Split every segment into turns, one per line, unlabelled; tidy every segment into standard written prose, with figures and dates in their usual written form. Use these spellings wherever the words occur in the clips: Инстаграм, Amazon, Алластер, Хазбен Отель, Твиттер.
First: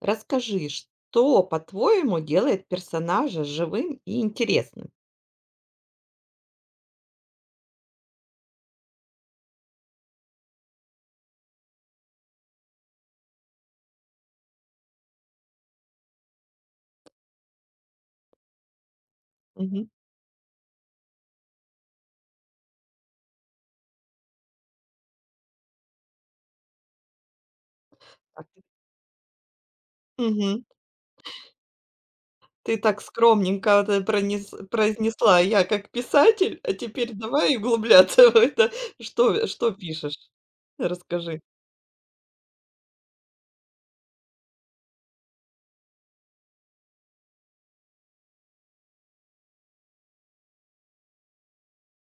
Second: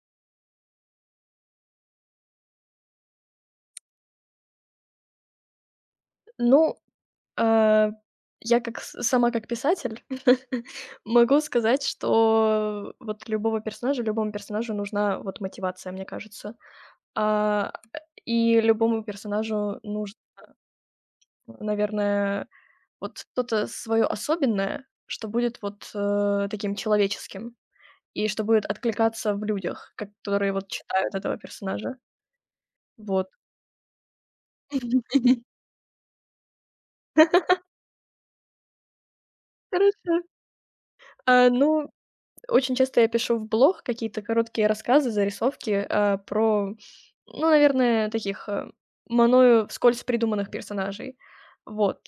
Расскажи, что, по-твоему, делает персонажа живым и интересным?
Ну, а, я как с сама как писатель могу сказать, что вот любого персонажа любому персонажу нужна вот мотивация, мне кажется. А, э, и любому персонажу
Мгм.
нужно, наверное, вот что-то свое особенное, что будет вот таким человеческим и что
Так.
будет откликаться в людях, которые
Мгм.
вот читают этого персонажа.
Ты так
Вот.
скромненько вот это произнесла, я как писатель, а теперь давай углубляться в это. Что
Хорошо.
пишешь? Расскажи.
А, ну Очень часто я пишу в блог какие-то короткие рассказы, зарисовки, про, ну, наверное, таких, мною вскользь придуманных персонажей. Вот.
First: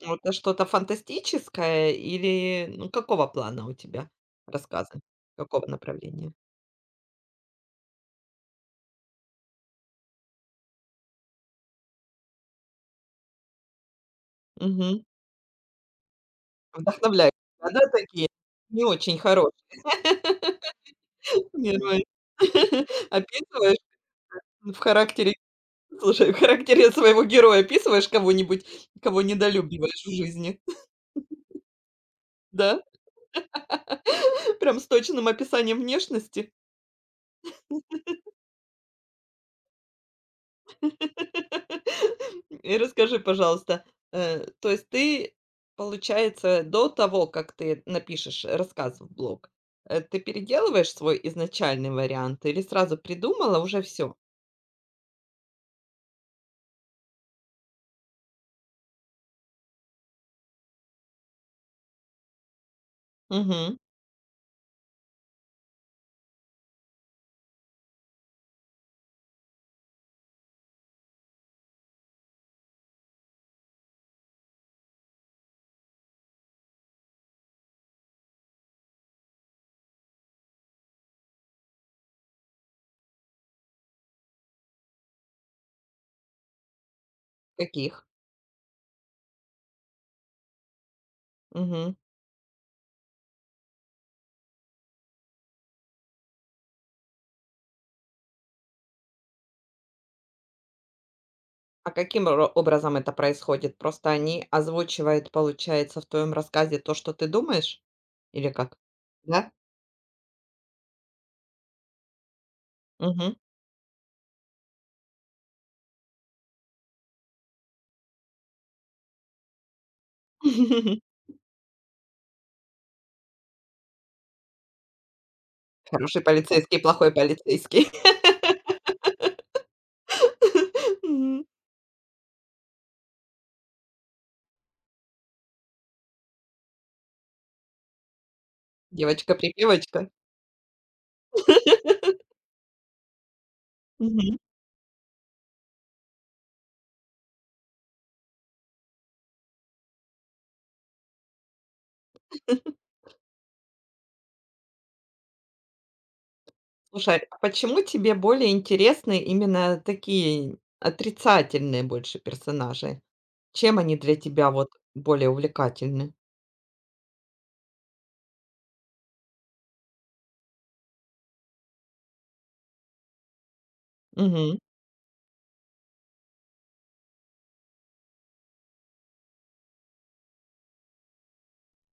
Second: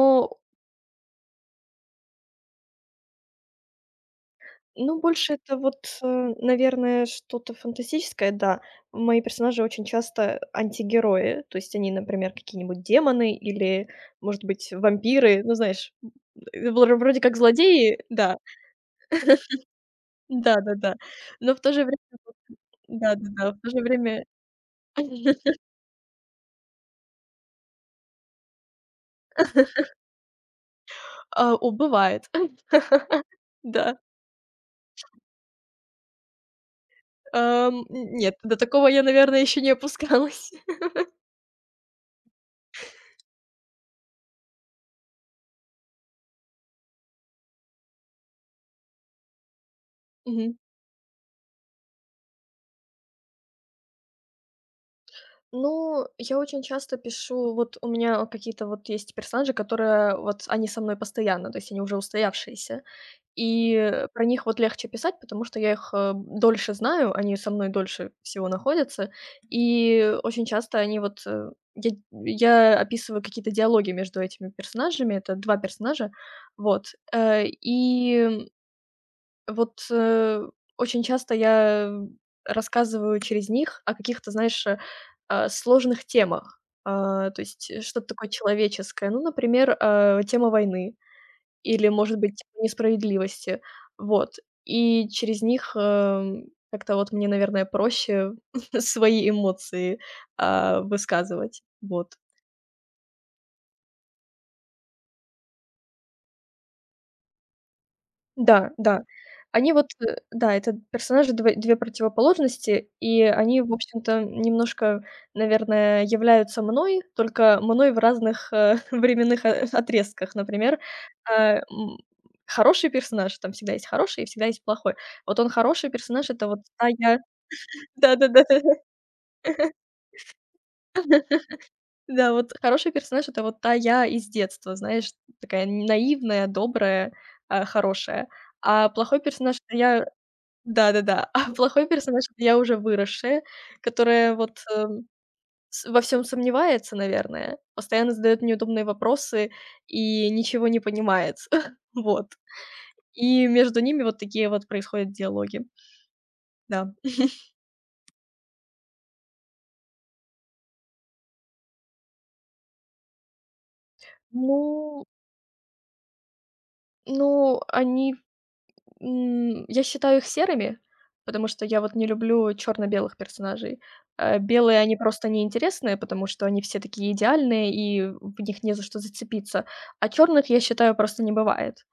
Ну, это что-то фантастическое или ну, какого плана у тебя рассказы?
ну, больше это
Какого
вот
направления?
наверное, что-то фантастическое, да. Мои персонажи очень часто антигерои, то есть они, например, какие-нибудь демоны или, может быть,
Мгм.
вампиры, ну, знаешь, вроде
Вдохновляют
как
тебя, да,
злодеи,
такие?
да,
Не очень хорошие.
да-да-да, но в то же время
Герои.
да-да-да, в то
Описывают
же время.
ну, в характере, слушай, в характере своего героя описываешь кого-нибудь, кого недолюбливаешь в жизни?
Бывает.
Да?
Да.
Прям с точным описанием внешности?
Ам, нет, до такого я, наверное, еще не опускалась.
И расскажи, пожалуйста, то есть ты, получается, до того, как ты напишешь рассказ в блог, ты
Мгм.
переделываешь свой изначальный вариант или сразу придумала уже все?
Ну, я очень часто пишу, вот у меня какие-то вот есть персонажи, которые вот они со мной постоянно, то есть они уже устоявшиеся. И,
Угу.
э, про них вот легче писать, потому что я их, дольше знаю, они со мной дольше всего находятся. И очень часто они вот, я я описываю какие-то диалоги между этими персонажами. Это 2 персонажа. Вот, э, и Вот, очень часто я рассказываю через них о каких-то, знаешь, сложных темах. То есть,
Каких?
что-то такое человеческое. Ну, например, тема войны или,
Мгм.
может быть, тема несправедливости. Вот. И через них, как-то вот мне, наверное, проще свои эмоции, высказывать.
А
Вот.
каким ро образом это происходит? Просто они озвучивают, получается, в твоем рассказе то, что ты думаешь? Или
Да,
как?
да.
Да?
Они вот, да, это персонажи дв две противоположности, и
Мгм.
они, в общем-то, немножко, наверное, являются мной, только мной в разных, временных, отрезках. Например, э, м, хороший персонаж, там всегда есть хороший и всегда есть плохой. Вот он хороший
Хороший
персонаж- это вот
полицейский,
та
плохой
я.
полицейский.
Да-да-да,
Мгм.
да, вот хороший персонаж- это вот та я из детства, знаешь, такая наивная, добрая, хорошая. А плохой персонаж- это я.
Девочка-припевочка.
Да-да-да. А плохой персонаж- это я уже выросшая, которая
Мгм.
вот с во всем сомневается, наверное, постоянно задает неудобные вопросы и ничего не понимает. Вот. И между ними вот такие вот происходят диалоги. Да.
Слушай, а почему тебе более интересны именно такие отрицательные больше персонажи? Чем они для тебя вот
Ну
более увлекательны?
ну, они я считаю их серыми, потому что я вот не люблю черно-белых персонажей.
Мгм,
Белые, они просто неинтересные, потому что они все такие идеальные, и в них не за что зацепиться. А черных, я считаю, просто не бывает.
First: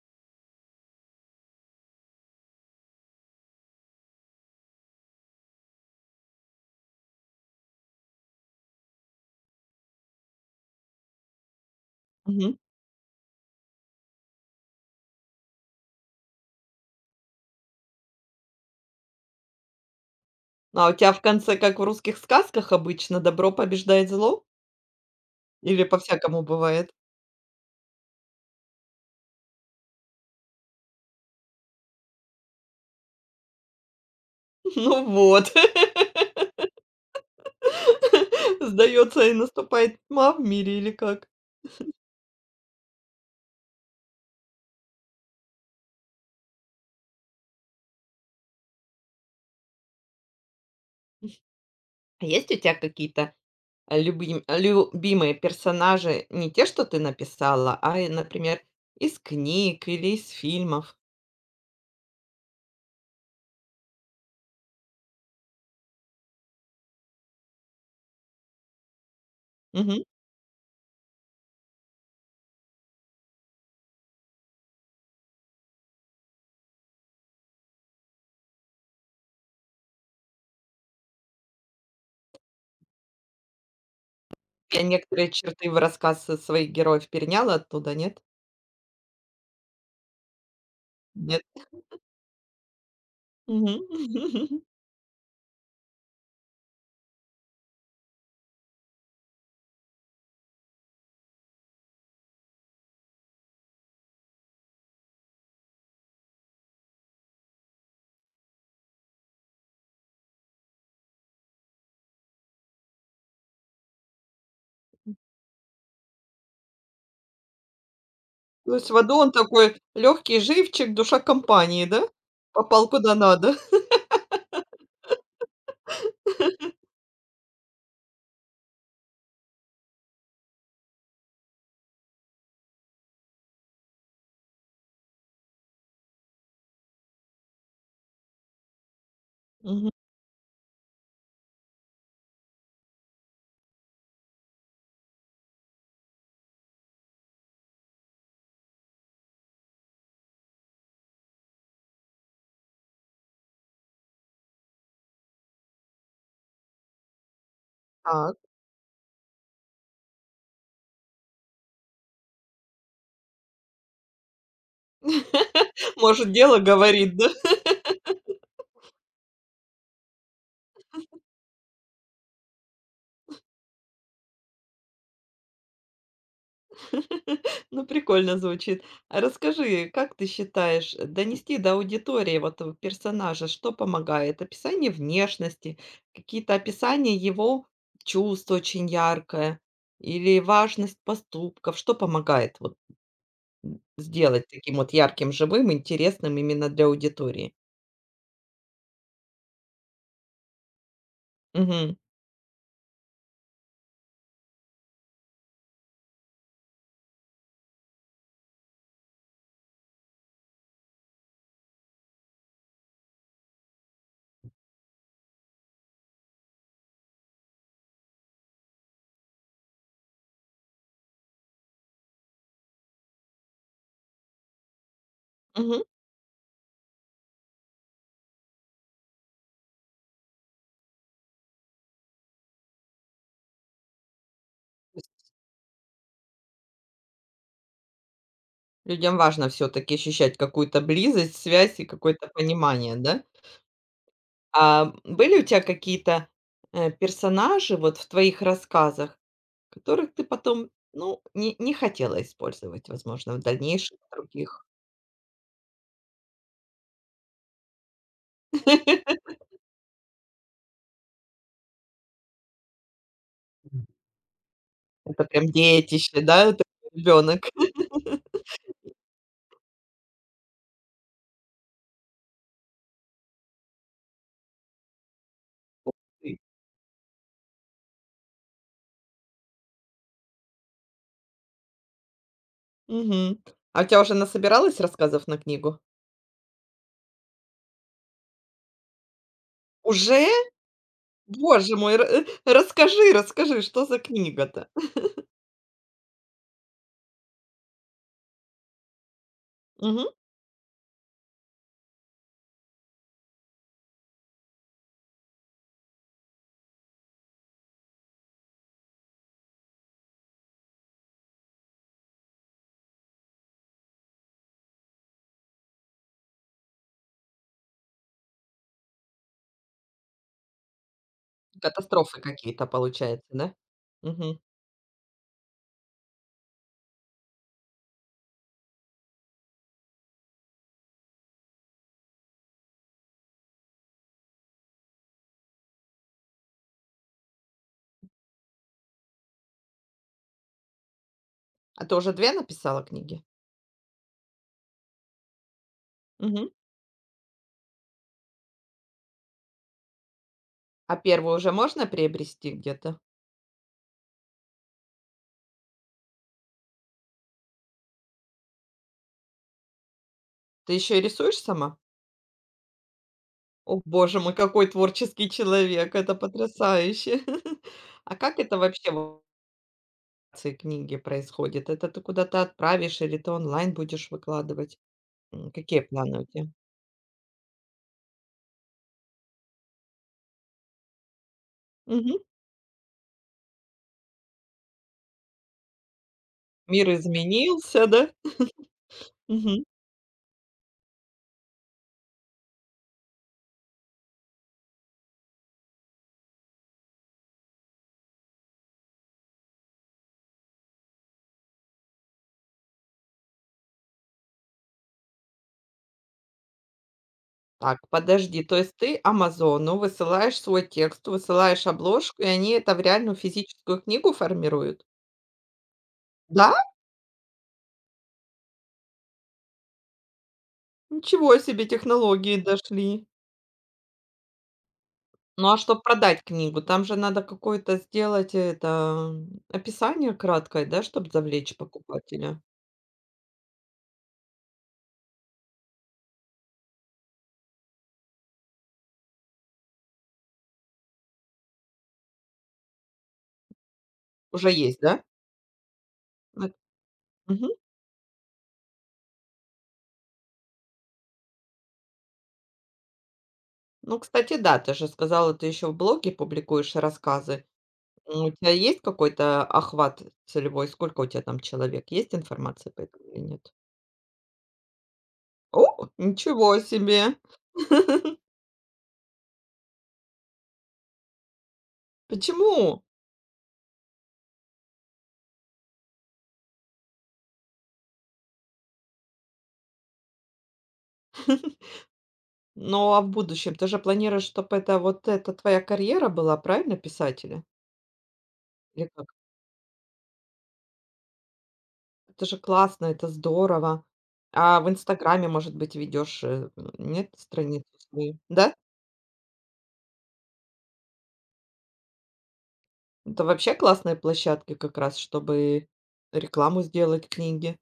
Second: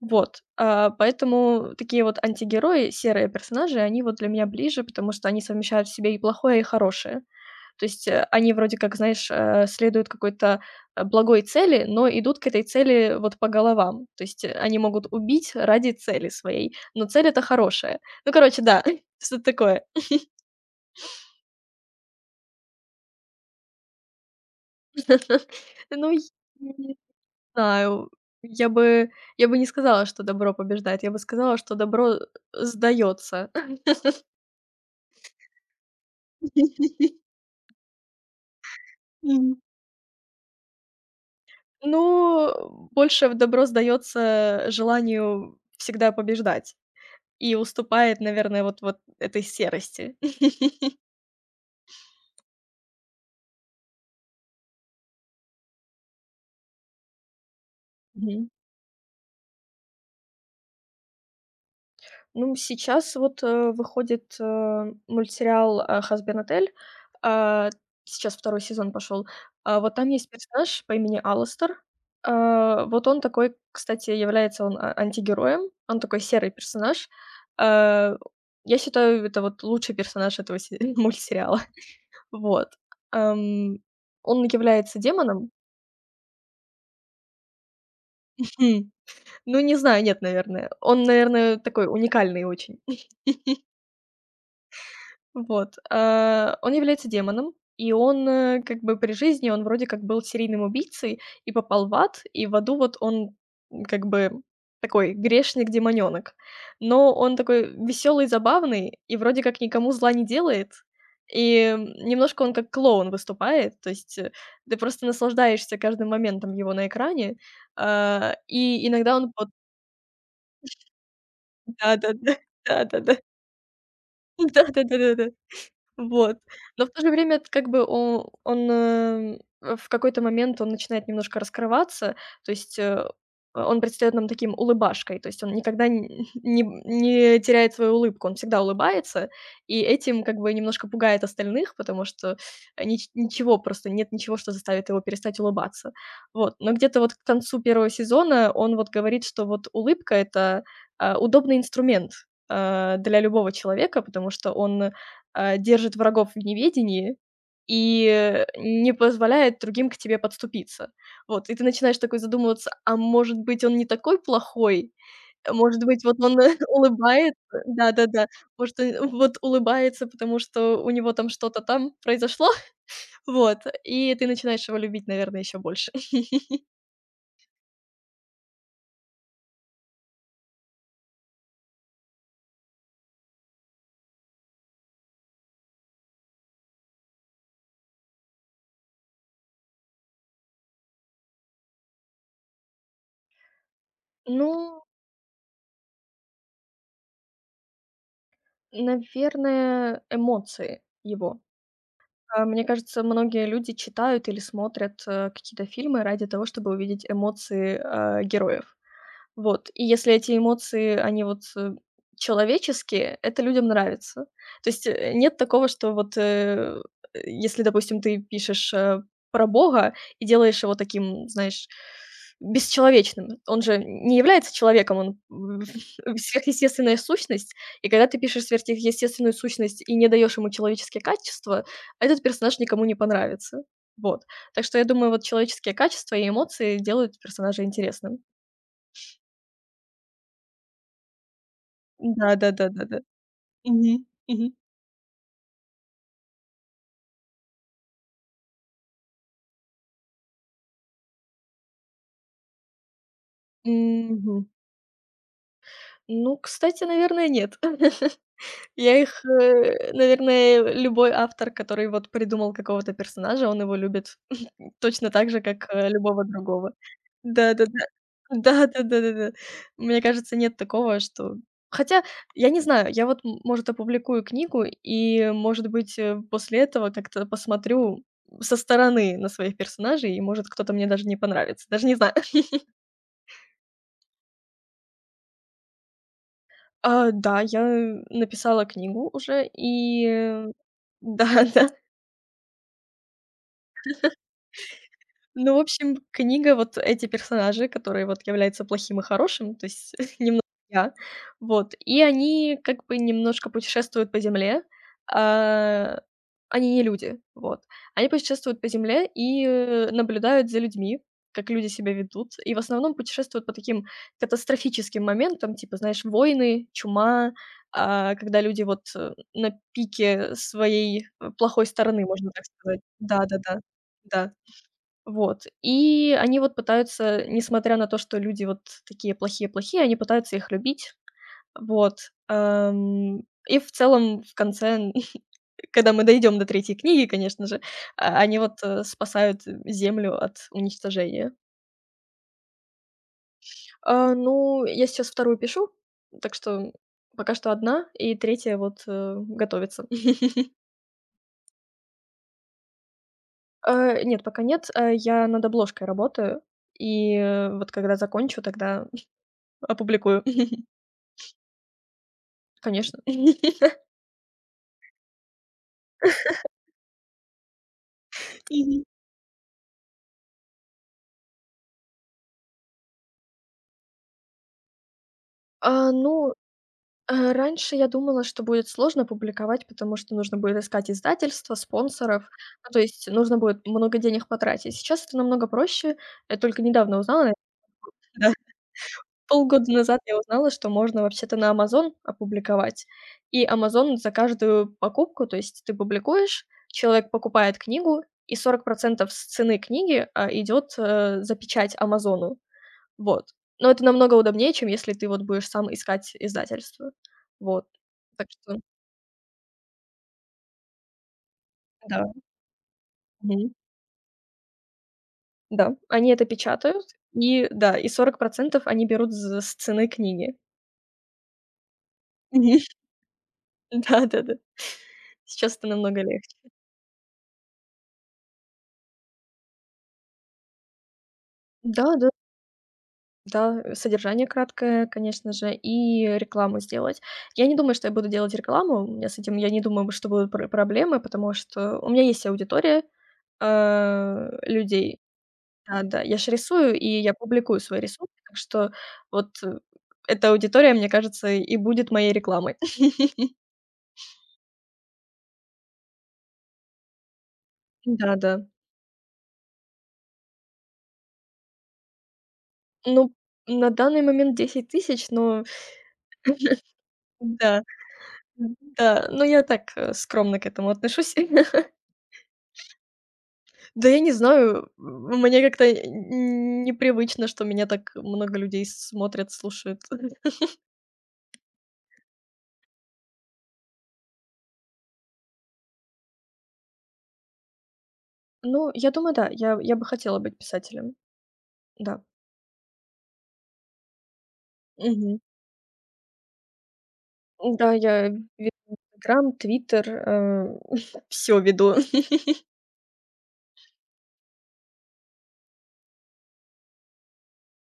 Вот, поэтому такие вот антигерои, серые персонажи, они вот для меня ближе, потому что они совмещают в себе и плохое, и хорошее. То есть, они вроде как, знаешь, следуют какой-то, благой цели, но идут к
мгм.
этой цели вот по головам. То есть, они могут убить ради цели своей, но цель это хорошая. Ну, короче, да, что-то такое.
Ну, а у тебя в конце, как в русских сказках обычно, добро побеждает зло? Или
Ну,
по-всякому
я
бывает?
не знаю, я бы я бы не сказала, что добро побеждает, я бы сказала, что добро, сдается.
Ну вот, сдается, и
М.
наступает тьма в мире, или как?
Ну, больше в добро сдается желанию всегда побеждать и уступает, наверное, вот этой серости.
А есть у тебя какие-то любимые персонажи? Не те, что ты написала,
Мгм.
например, из книг или из фильмов?
Ну, сейчас вот, выходит, мультсериал, "Хазбен Отель". А, Сейчас второй сезон пошел. Вот
Мгм.
там есть персонаж по имени Алластер. Вот он такой, кстати, является он антигероем. Он такой серый персонаж. А, я считаю, это вот лучший персонаж этого се мультсериала. Вот. Ам, он
Я
является
некоторые
демоном.
черты в рассказ своих героев переняла оттуда, нет?
Ну, не знаю, нет, наверное. Он,
Нет.
наверное, такой уникальный очень.
Мгм.
Вот, он является демоном, и он, как бы при жизни он вроде как был серийным убийцей и попал в ад, и в аду вот он, как бы такой грешник-демонёнок. Но он такой веселый, забавный и вроде как никому зла не делает. И, немножко он как клоун выступает, то есть, ты просто наслаждаешься каждым моментом его на экране.
То
И
есть в аду
иногда
он
он вот
такой легкий живчик, душа компании, да?
да-да-да,
Попал куда
да-да-да,
надо.
да-да-да-да-да. Вот. Но в то же время это как бы о он, э, в какой-то момент он начинает немножко раскрываться, то есть, он предстаёт нам таким улыбашкой, то есть он никогда н не теряет свою улыбку, он всегда улыбается, и
Мгм.
этим как бы немножко пугает остальных, потому что, ничего просто, нет ничего, что заставит его перестать улыбаться. Вот, но где-то вот к концу первого сезона он вот говорит, что вот улыбка- это, удобный инструмент, для любого человека, потому что он держит врагов в неведении и,
Так.
э, не позволяет другим к тебе подступиться. Вот, и ты начинаешь такой задумываться: "А может быть, он не такой плохой? Может быть, вот
Может,
он
дело говорит, да?
улыбается". Да-да-да. Может, он вот улыбается, потому что у него там что-то там произошло. Вот, и ты начинаешь его любить, наверное, еще больше.
Ну, прикольно звучит. А расскажи, как ты считаешь, донести до аудитории вот персонажа, что помогает? Описание внешности, какие-то описания его чувств очень яркое, или важность поступков, что помогает вот сделать
Ну,
таким вот ярким, живым, интересным именно для аудитории?
наверное, эмоции его.
Мгм.
Мне кажется, многие люди читают или смотрят, какие-то фильмы ради того, чтобы увидеть эмоции, героев. Вот, и если эти эмоции, они вот, человеческие, это людям нравится. То есть, нет такого, что вот, если, допустим, ты пишешь, про Бога и делаешь его таким, знаешь, бесчеловечным. Он же не является человеком, он в
Мгм. То
сверхъестественная сущность. И когда ты пишешь сверхъестественную сущность и не даешь ему человеческие качества, этот персонаж никому не понравится. Вот. Так что я
есть
думаю, вот человеческие качества и эмоции делают персонажа интересным.
людям важно все-таки ощущать какую-то близость, связь и какое-то
Да, да, да, да,
понимание,
да.
да?
Мгм, мгм.
А, были у тебя какие-то, персонажи вот в твоих рассказах, которых ты потом, ну, не хотела использовать, возможно, в дальнейшем в
Мгм.
других?
Ну, кстати, наверное, нет. Наверное, любой автор, который вот придумал какого-то персонажа, он его любит точно
Это
так же,
прям
как,
детище,
любого
да, это
другого.
ребенок.
Да-да-да. Да-да-да-да-да. Мне кажется, нет такого, что хотя, я не знаю, я может, опубликую книгу и, может быть, после этого как-то посмотрю со стороны на своих персонажей, и, может, кто-то мне даже не понравится. Даже не знаю.
Мгм. А у тебя уже насобиралось рассказов на книгу?
Да, я написала книгу уже и
Уже?
да, да.
Боже мой, расскажи, что за книга-то?
Ну, в общем, книга, вот эти персонажи, которые вот являются плохим и хорошим, то есть
Мгм.
я. Вот, и они как бы немножко путешествуют по земле. А, Они не люди, вот. Они путешествуют по земле и, наблюдают за людьми, как люди себя ведут. И в основном путешествуют по таким катастрофическим моментам, типа, знаешь, войны, чума, когда люди вот, на пике своей, плохой стороны,
Катастрофы
можно так
какие-то,
сказать.
получается,
Да-да-да.
да?
Да. Да. Да.
Мгм.
Вот. И они вот пытаются, несмотря на то, что люди вот такие плохие-плохие, они пытаются их любить. Вот, и в целом в конце, когда мы дойдем до третьей книги, конечно же, они вот, спасают Землю от уничтожения.
А ты уже 2 написала книги?
Ну, я сейчас вторую пишу, так
Мгм.
что пока что одна и третья вот, готовится.
А первую уже можно приобрести где-то?
Нет, пока нет, я над обложкой работаю, и, вот когда закончу, тогда опубликую,
Ты еще и рисуешь сама?
конечно.
О, боже мой, какой творческий человек! Это потрясающе! А как это
Мгм.
вообще в ци книги происходит? Это ты куда-то отправишь или ты онлайн будешь выкладывать? М, какие
А,
планы у
ну
тебя?
Раньше я думала, что будет сложно публиковать, потому что нужно будет искать издательства,
Мгм.
спонсоров. Ну, то есть нужно будет много денег потратить. Сейчас это намного проще. Я только
Мир
недавно узнала,
изменился, да?
да,
Мгм.
полгода назад я узнала, что можно вообще-то на Amazon опубликовать. И Amazon за каждую покупку, то есть ты публикуешь, человек покупает книгу, и 40 с цены книги, идёт, за печать "Амазону". Вот. Но это намного удобнее, чем если ты вот будешь сам искать издательство. Вот.
Так,
Так
подожди, то
что
есть ты "Амазону" высылаешь свой текст, высылаешь
Да,
обложку, и они это в реальную
мгм.
физическую книгу формируют?
Да, они это
Да?
печатают, и да, и 40% они берут з с цены книги.
Ничего себе, технологии
Мгм.
дошли!
Да-да-да.
Ну,
Сейчас
а
это
чтобы
намного
продать
легче.
книгу, там же надо какое-то сделать это, описание краткое, да, чтобы завлечь
Да, да,
покупателя.
да, содержание краткое, конечно же, и рекламу сделать. Я не думаю, что я буду делать рекламу. У меня с этим, я не думаю, что будут пр проблемы, потому что у меня есть аудитория,
Уже есть,
людей.
да?
Да-да, я ж
Эт
рисую, и я
мгм.
публикую свои рисунки, так что вот, эта аудитория, мне кажется, и будет моей рекламой.
Ну, кстати, да, ты же сказала, ты еще в блоге публикуешь рассказы. У
Да-да.
тебя есть какой-то охват целевой? Сколько у тебя там человек? Есть информация по этому
Ну,
или нет?
на данный момент 10 000, но
О, ничего себе!
да, да, но я так, скромно к этому отношусь.
Почему?
Да я не знаю, мне как-то н непривычно, что меня так много людей смотрят, слушают.
Ну, а в будущем ты же планируешь, чтоб это вот эта твоя карьера была, правильно, писателя?
Ну,
Или
я
как?
думаю, да, я бы хотела быть писателем, да.
Это же классно, это здорово. А в
Мгм.
"Инстаграме", может быть, ведешь э, м, нет, страницу
Да, я
свою?
веду
Да?
Инстаграм, Твиттер, все веду.
Это вообще классные площадки как раз, чтобы рекламу сделать книги.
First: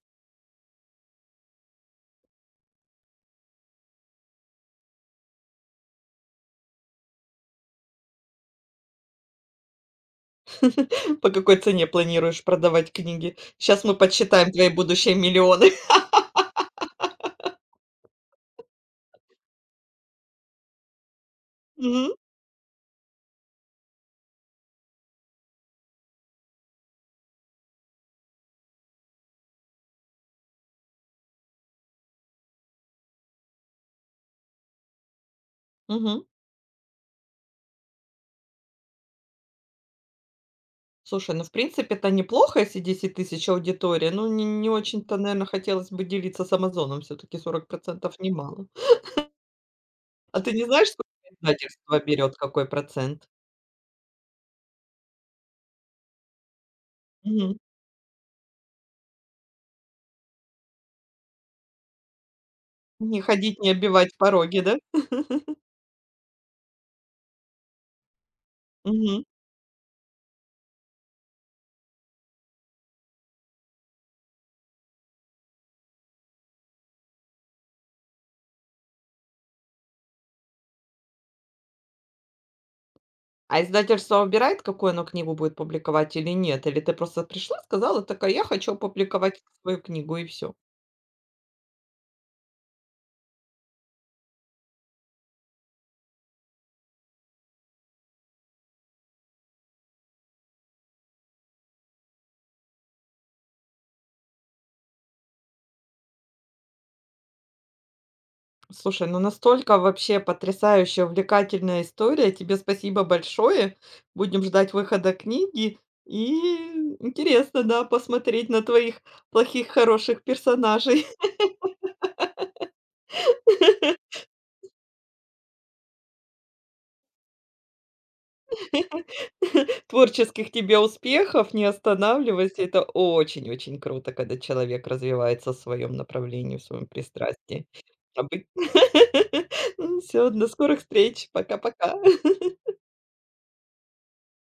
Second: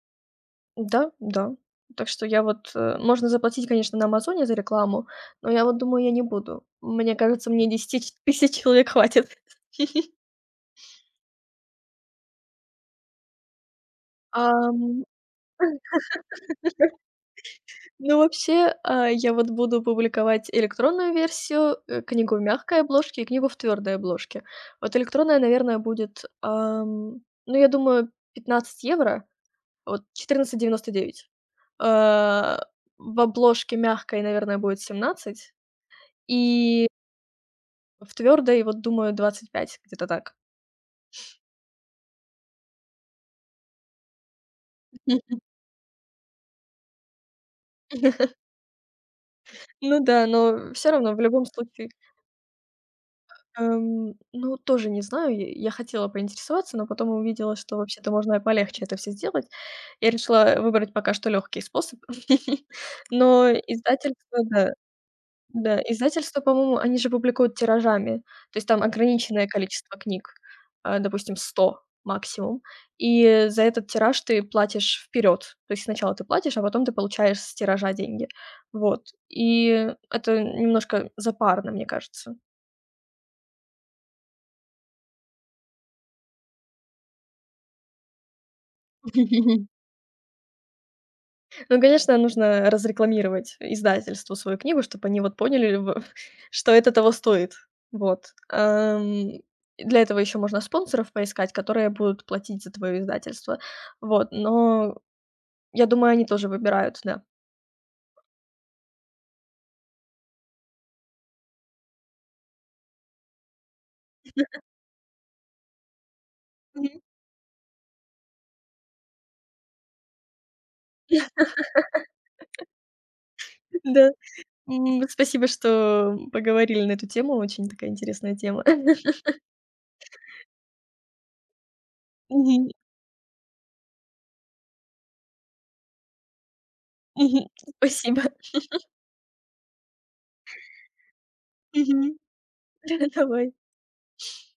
Да, да. Так что я вот, можно заплатить, конечно, на "Амазоне" за рекламу, но я вот думаю, я не буду. Мне кажется, мне 10 ч тысяч человек хватит.
По какой цене планируешь продавать книги? Сейчас мы подсчитаем твои
Ам,
будущие миллионы.
ну, вообще, я вот буду публиковать электронную версию,
Мгм,
книгу в мягкой обложке и книгу в твердой обложке. Вот электронная, наверное, будет, ну, я думаю, 15 евро, вот 14,99. А, в обложке мягкой, наверное, будет 17,
мгм.
и в твёрдой, вот, думаю, 25 где-то так.
Слушай, ну, в принципе, это неплохо, если 10 000 аудитория. Ну, не очень-то, наверное, хотелось бы делиться с "Амазоном", все таки 40% немало.
Ну да,
А ты не
но
знаешь,
все равно, в
сколько
любом случае.
издательство берёт, какой процент?
Ну, тоже не знаю, я хотела поинтересоваться, но потом
Мгм.
увидела, что вообще-то можно и полегче это все сделать. Я решила выбрать пока что легкий способ.
Не
Но
ходить, не оббивать
издательство,
пороги,
да
да?
Да, издательства, по-моему, они же публикуют тиражами. То есть там
Мгм.
ограниченное количество книг, допустим, 100 максимум. И за этот тираж ты платишь вперед. То есть сначала ты платишь, а потом ты получаешь с тиража деньги. Вот. И это немножко запарно, мне кажется.
А издательство выбирает, какую оно книгу будет публиковать или нет? Или ты просто пришла, сказала, такая: "Я хочу опубликовать свою книгу" — и все.
Ну, конечно, нужно разрекламировать издательству свою книгу, чтобы они вот поняли, в что это того стоит. Вот. Для этого еще можно спонсоров поискать, которые будут платить за твое издательство. Вот, но я думаю, они тоже выбирают, да.
Слушай, ну настолько вообще потрясающая, увлекательная история. Тебе спасибо большое. Будем ждать выхода книги. И
Мгм.
интересно, да, посмотреть на твоих плохих, хороших персонажей.
Да. Спасибо, что поговорили на эту тему. Очень такая интересная тема.
Творческих тебе успехов, не останавливайся.
Мгм,
Это очень-очень круто, когда человек развивается в своем направлении, в своем
мгм.
пристрастии. А
Спасибо.
бы Всё, до скорых встреч. Пока-пока.
Мгм. Давай.